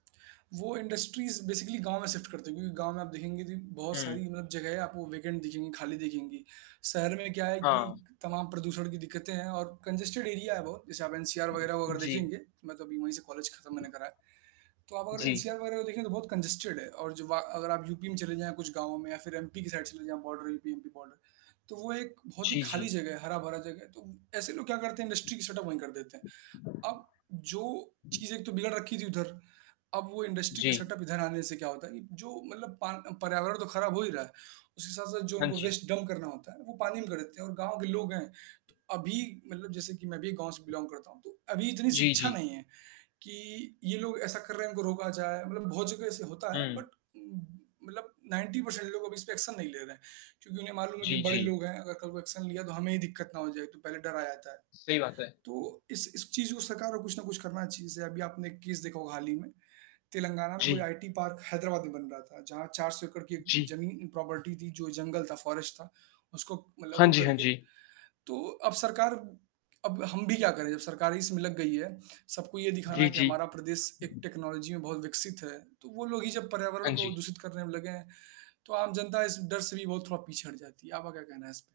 वो industries basically गाँव में शिफ्ट कर देंगे। क्योंकि गाँव में आप देखेंगे जी, बहुत हुँ। सारी मतलब जगहें आप वो वेकेंट देखेंगे, खाली देखेंगी। शहर में क्या है कि हाँ। तमाम प्रदूषण की दिक्कतें हैं और कन्जेस्टेड एरिया है बहुत, जैसे आप एनसीआर वग़ैरह वो उ, अगर जी। देखेंगे, मैं तो अभी वहीं से कॉलेज खत्म मैंने करा है। तो आप अगर जी। एनसीआर वग़ैरह को देखें, तो बहुत कंजस्टेड है और जो वा अगर आप यूपी में चले जाएँ कुछ गाँव में या फिर एमपी की साइड चले जाएँ बॉर्डर यूपी एमपी बॉर्डर तो वो एक बहुत ही जी, खाली जी। जगह है, हरा-भरा जगह है। तो ऐसे लोग क्या करते हैं, इंडस्ट्री की सेटअप वही कर देते हैं। अब जो चीज़ें एक तो बिगड़ रखी थी उधर, अब वो इंडस्ट्री के जी। सेटअप इधर आने से क्या होता है, जो मतलब पा पर्यावरण तो ख़राब हो ही रहा है। उसके साथ-साथ जो हाँ उनको जी। वेस्ट डम्प करना होता है, वो पानी में कर देते हैं और गाँव के लोग हैं। त अभी मतलब जैसे कि मैं भी गाँव से बिलोंग करता हूँ तो, अभी इतनी जी, शिक्षा जी। नहीं है कि ये लोग ऐसा कर रहे हैं, इनको रोका जाए, मतलब बहुत जगह ऐसे होता है हुँ। बट म मतलब 90% लोग अभी इस पे एक्शन नहीं ले रहे हैं। क्योंकि उन्हें मालूम है कि जी, बड़े जी। लोग हैं, अगर कल को एक्शन लिया तो हमें ही दिक्कत ना हो जाए, तो पहले डर आ जाता है। सही बात है। तो इस इस चीज़ को सरकार को कुछ ना कुछ करना चाहिए जैसे अभी आपने केस देखा होगा हाल ही में। तेलंगाना में कोई जी। आईटी पार्क हैदराबाद में बन रहा था जहाँ 400 एकड़ की जी। ज़मीन प्रॉपर्टी थी, जो जंगल था, फॉरेस्ट था, उसको मतलब हाँ वो जी, हाँ करके। जी। तो अब सरकार अब हम भी क्या करें, जब सरकार ही इस में लग गई है, सबको ये दिखाना जी, कि जी। हमारा प्रदेश एक टेक्नोलॉजी में बहुत विकसित है, तो वो लोग ही जब पर्यावरण हाँ को जी। दूषित करने में लगे हैं। तो आम जनता इस डर से भी बहुत थोड़ा पीछे हट जाती है। आपका क्या कहना है इस पे?